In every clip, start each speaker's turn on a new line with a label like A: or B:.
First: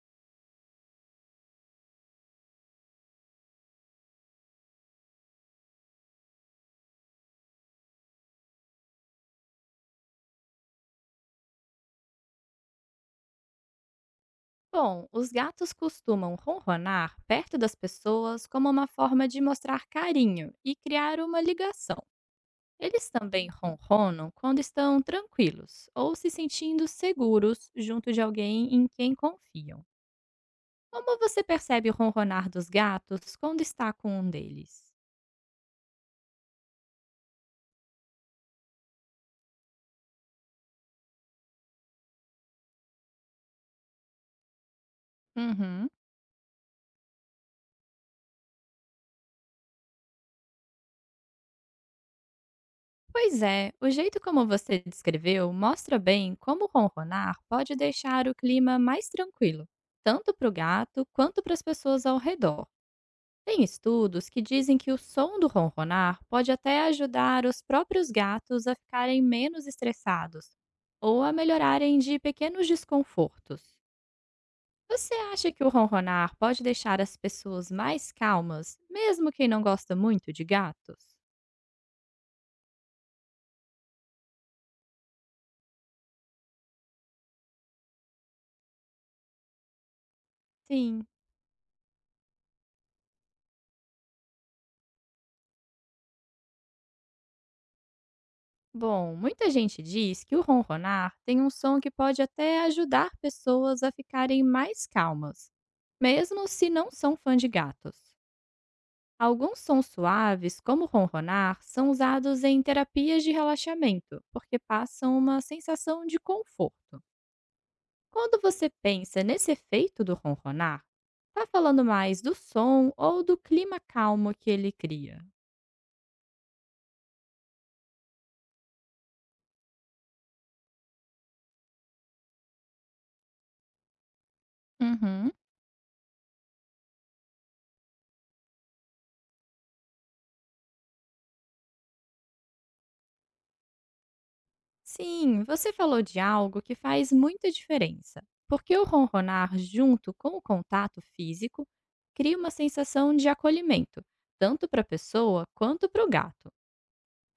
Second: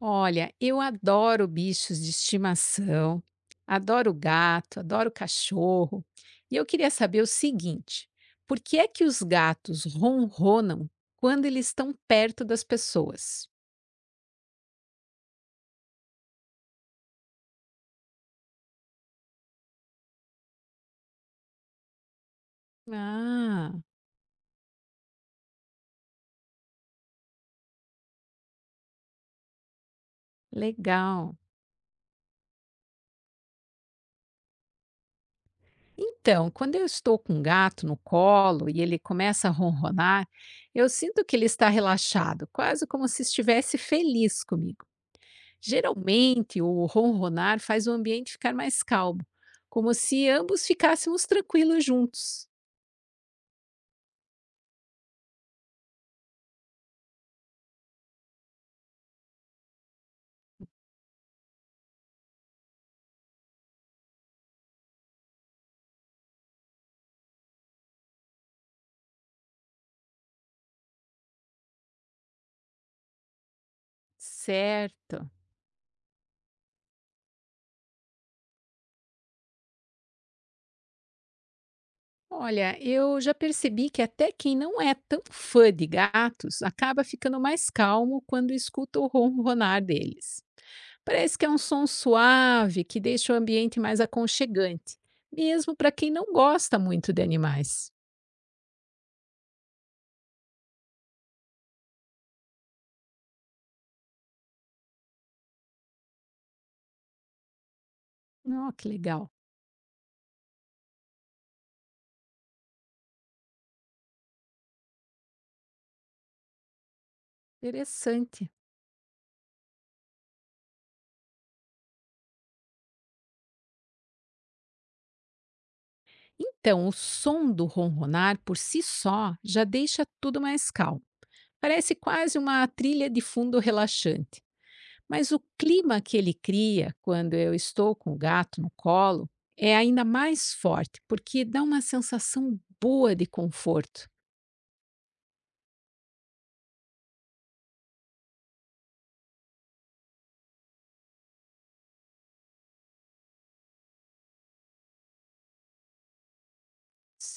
A: Olha, eu adoro bichos de estimação, adoro gato, adoro cachorro. E eu queria saber o seguinte: por que é que os gatos ronronam quando eles estão perto das pessoas?
B: Bom, os gatos costumam ronronar perto das pessoas como uma forma de mostrar carinho e criar uma ligação. Eles também
A: Ah,
B: ronronam quando estão tranquilos ou se sentindo seguros junto de alguém em quem confiam. Como
A: legal.
B: você percebe o ronronar dos gatos quando está com um deles?
A: Então, quando eu estou com um gato no colo e ele começa a ronronar, eu sinto que ele está relaxado, quase como se estivesse feliz comigo.
B: Uhum.
A: Geralmente, o ronronar faz o ambiente ficar mais calmo, como se ambos ficássemos tranquilos juntos.
B: Pois é, o jeito como você descreveu mostra bem como ronronar pode deixar o clima mais tranquilo, tanto para o gato quanto para as pessoas ao redor. Tem estudos que dizem que o som do ronronar pode até ajudar os próprios gatos a ficarem menos estressados ou a melhorarem de pequenos desconfortos. Você
A: Certo.
B: acha que o ronronar pode deixar as pessoas mais calmas, mesmo quem não gosta muito de gatos?
A: Olha, eu já percebi que até quem não é tão fã de gatos acaba ficando mais calmo quando escuta o ronronar deles.
B: Sim.
A: Parece que é um som suave que deixa o ambiente mais aconchegante, mesmo para quem não gosta muito de animais.
B: Bom, muita gente diz que o ronronar tem um som que pode até ajudar pessoas a ficarem mais calmas, mesmo se não são fã de gatos.
A: Oh, que legal.
B: Alguns sons suaves, como ronronar, são usados em terapias de relaxamento, porque passam uma sensação de conforto. Quando
A: Interessante.
B: você pensa nesse efeito do ronronar, está falando mais do som ou do clima calmo que ele cria?
A: Então, o som do ronronar por si só já deixa tudo mais calmo. Parece quase uma trilha de fundo relaxante. Mas
B: Uhum.
A: o clima que ele cria quando eu estou com o gato no colo é ainda mais forte, porque dá uma sensação boa de conforto.
B: Sim, você falou de algo que faz muita diferença, porque o ronronar, junto com o contato físico, cria uma sensação de acolhimento, tanto para a pessoa quanto para o gato.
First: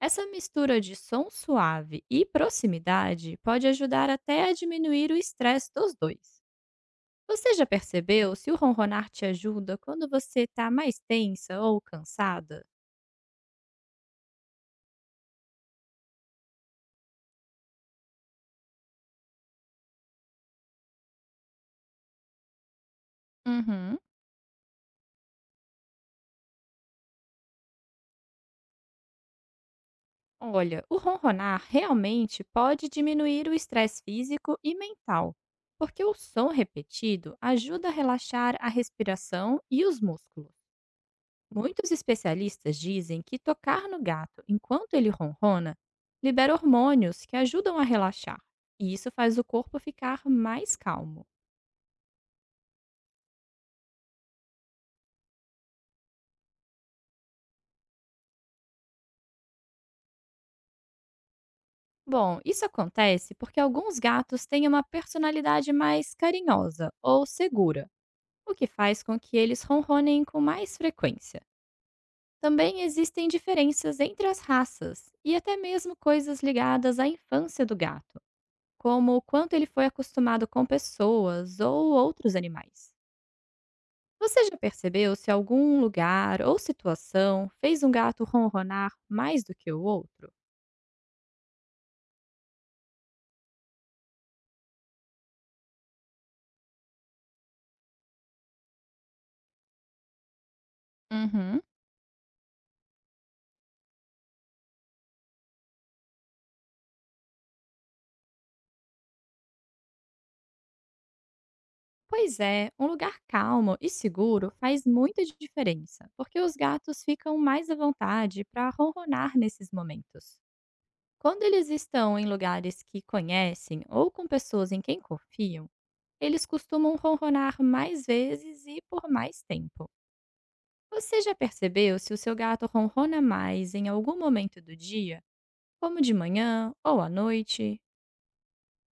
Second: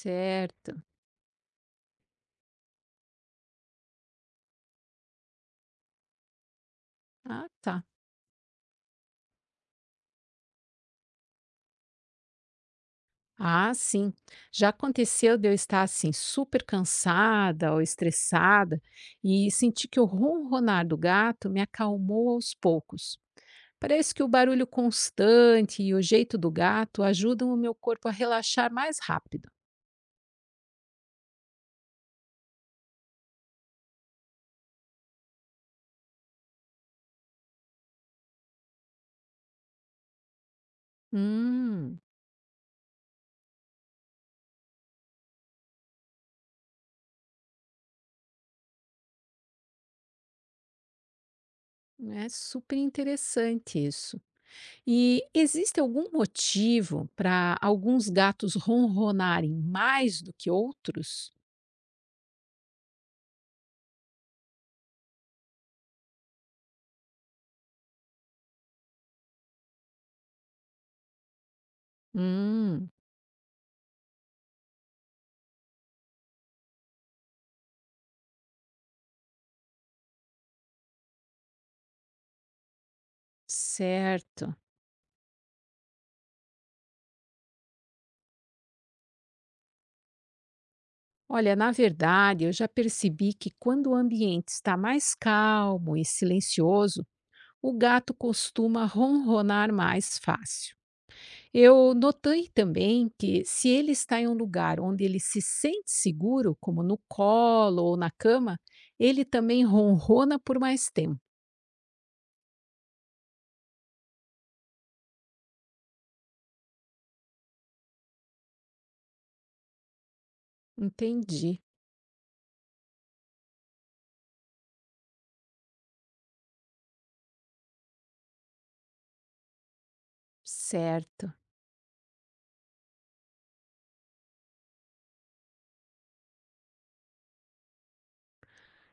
B: Essa mistura de som suave e proximidade pode ajudar até a diminuir o estresse dos dois.
A: Ah,
B: Você já
A: tá.
B: percebeu se o ronronar te ajuda quando você está mais tensa ou cansada?
A: Ah, sim. Já aconteceu de eu estar assim super cansada ou estressada e sentir que o ronronar do gato me acalmou aos poucos.
B: Uhum.
A: Parece que o barulho constante e o jeito do gato ajudam o meu corpo a relaxar mais rápido.
B: Olha, o ronronar realmente pode diminuir o estresse físico e mental, porque o som repetido ajuda a relaxar a respiração e os músculos. Muitos
A: Hum.
B: especialistas dizem que tocar no gato enquanto ele ronrona libera hormônios que ajudam a relaxar, e isso faz o corpo ficar mais calmo.
A: É super interessante isso. E existe algum motivo para alguns gatos ronronarem mais do que outros?
B: Bom, isso acontece porque alguns gatos têm uma personalidade mais carinhosa ou segura, o que faz com que eles ronronem com mais frequência. Também
A: Hum.
B: existem diferenças entre as raças e até mesmo coisas ligadas à infância do gato, como o quanto ele foi acostumado com pessoas ou outros animais. Você
A: Certo.
B: já percebeu se algum lugar ou situação fez um gato ronronar mais do que o outro?
A: Olha, na verdade, eu já percebi que quando o ambiente está mais calmo e silencioso, o gato costuma ronronar mais fácil.
B: Uhum.
A: Eu notei também que, se ele está em um lugar onde ele se sente seguro, como no colo ou na cama, ele também ronrona por mais tempo.
B: Pois é, um lugar calmo e seguro faz muita diferença, porque os gatos ficam mais à vontade para ronronar nesses momentos. Quando
A: Entendi.
B: eles estão em lugares que conhecem ou com pessoas em quem confiam, eles costumam ronronar mais vezes e por mais tempo. Você
A: Certo.
B: já percebeu se o seu gato ronrona mais em algum momento do dia? Como de manhã ou à noite.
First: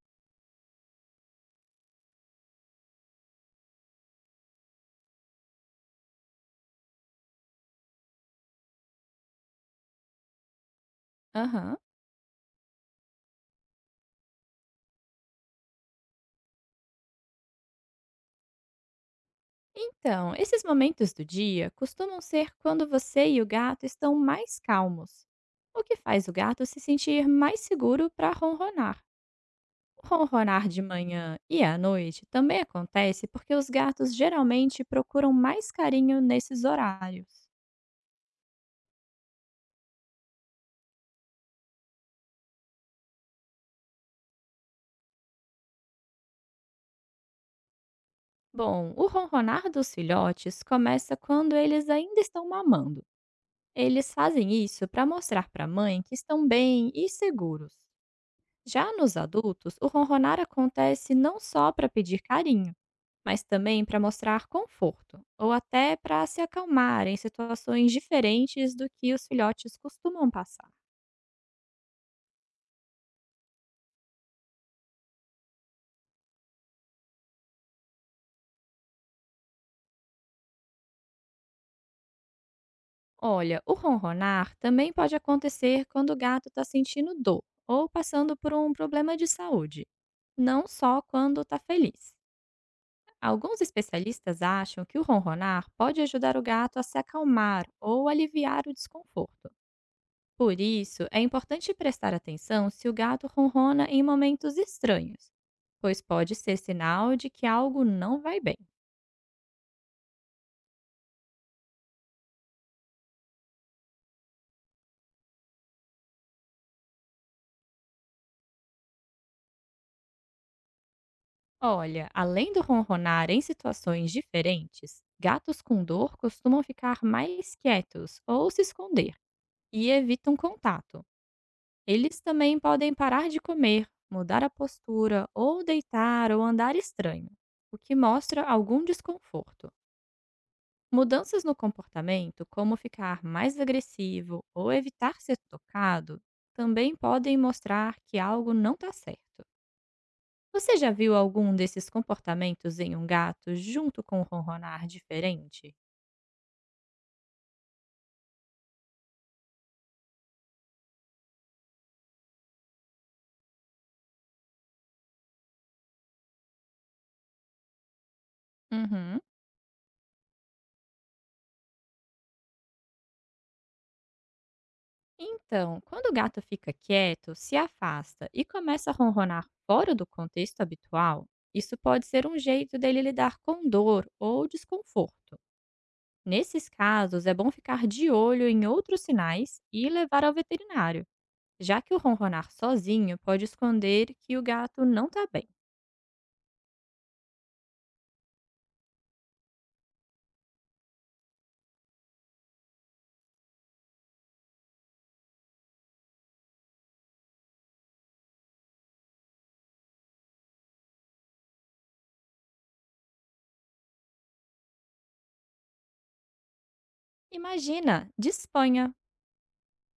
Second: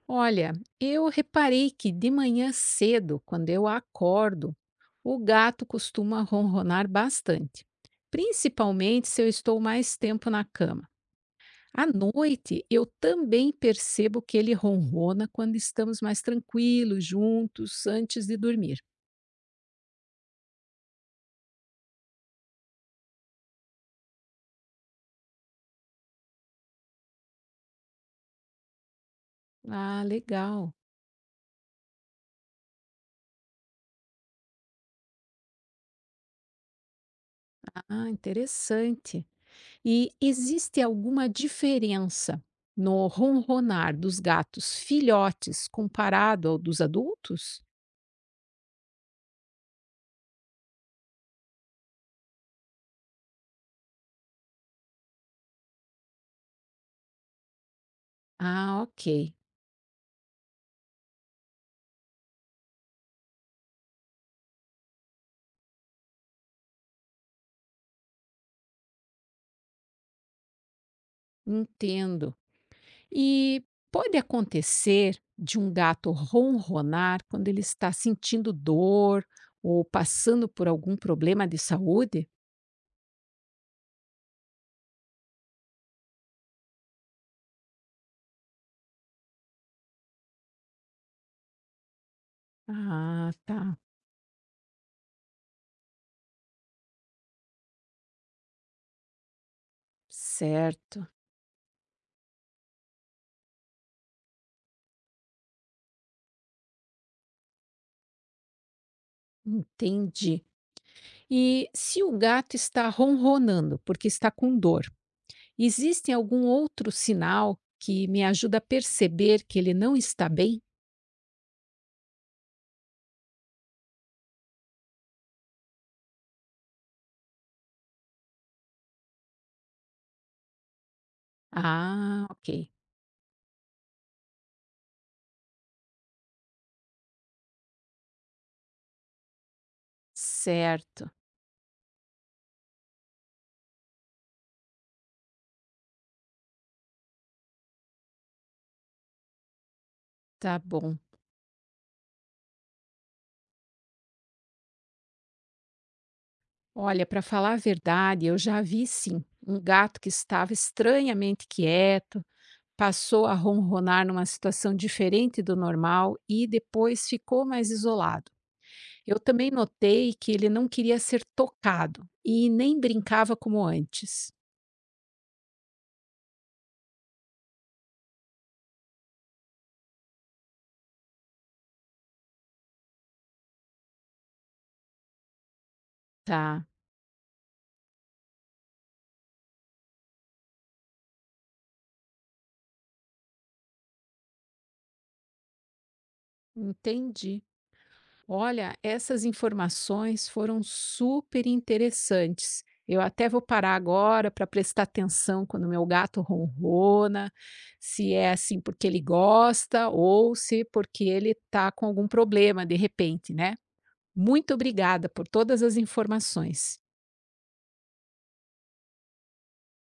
A: Olha, eu reparei que de manhã cedo, quando eu acordo, o gato costuma ronronar bastante, principalmente se eu estou mais tempo na cama.
B: Aham.
A: À noite, eu também percebo que ele ronrona quando estamos mais tranquilos, juntos, antes de dormir.
B: Então, esses momentos do dia costumam ser quando você e o gato estão mais calmos, o que faz o gato se sentir mais seguro para ronronar.
A: Ah,
B: O ronronar
A: legal.
B: de manhã e à noite também acontece porque os gatos geralmente procuram mais carinho nesses horários.
A: Ah, interessante. E existe alguma diferença no ronronar dos gatos filhotes comparado ao dos adultos?
B: Bom, o ronronar dos filhotes começa quando eles ainda estão mamando. Eles fazem isso para mostrar para a mãe que estão bem e seguros.
A: Ah,
B: Já nos
A: ok.
B: adultos, o ronronar acontece não só para pedir carinho, mas também para mostrar conforto, ou até para se acalmar em situações diferentes do que os filhotes costumam passar.
A: Entendo. E Pode acontecer de um gato ronronar quando ele está sentindo dor ou passando por algum problema de saúde?
B: Olha, o ronronar também pode acontecer quando o gato está sentindo dor ou passando por um problema de saúde, não só quando está feliz.
A: Ah,
B: Alguns
A: tá.
B: especialistas acham que o ronronar pode ajudar o gato a se acalmar ou aliviar o desconforto. Por isso,
A: Certo,
B: é importante prestar atenção se o gato ronrona em momentos estranhos, pois pode ser sinal de que algo não vai bem.
A: entendi. E se o gato está ronronando porque está com dor, existe algum outro sinal que me ajuda a perceber que ele não está bem?
B: Olha, além do ronronar em situações diferentes, gatos com dor costumam ficar mais quietos ou se esconder e evitam contato. Eles
A: Ah, ok.
B: também podem parar de comer, mudar a postura ou deitar ou andar estranho, o que mostra algum desconforto.
A: Certo,
B: Mudanças no comportamento, como ficar mais agressivo ou evitar ser tocado, também podem mostrar que algo não está certo.
A: tá
B: Você já
A: bom.
B: viu algum desses comportamentos em um gato junto com um ronronar diferente?
A: Olha, para falar a verdade, eu já vi sim um gato que estava estranhamente quieto, passou a ronronar numa situação diferente do normal e depois ficou mais isolado. Eu
B: Uhum.
A: também notei que ele não queria ser tocado e nem brincava como antes.
B: Então, quando o gato fica quieto, se afasta e começa a ronronar fora do contexto habitual, isso pode ser um jeito dele lidar com dor ou desconforto.
A: Tá,
B: Nesses casos, é bom ficar de olho em outros sinais e levar ao veterinário, já que o ronronar sozinho pode esconder que o gato não está bem.
A: entendi. Olha, essas informações foram super interessantes. Eu até vou parar agora para prestar atenção quando meu gato ronrona, se é assim porque ele gosta ou se porque ele está com algum problema de repente, né? Muito obrigada por todas as informações.
B: Imagina, disponha!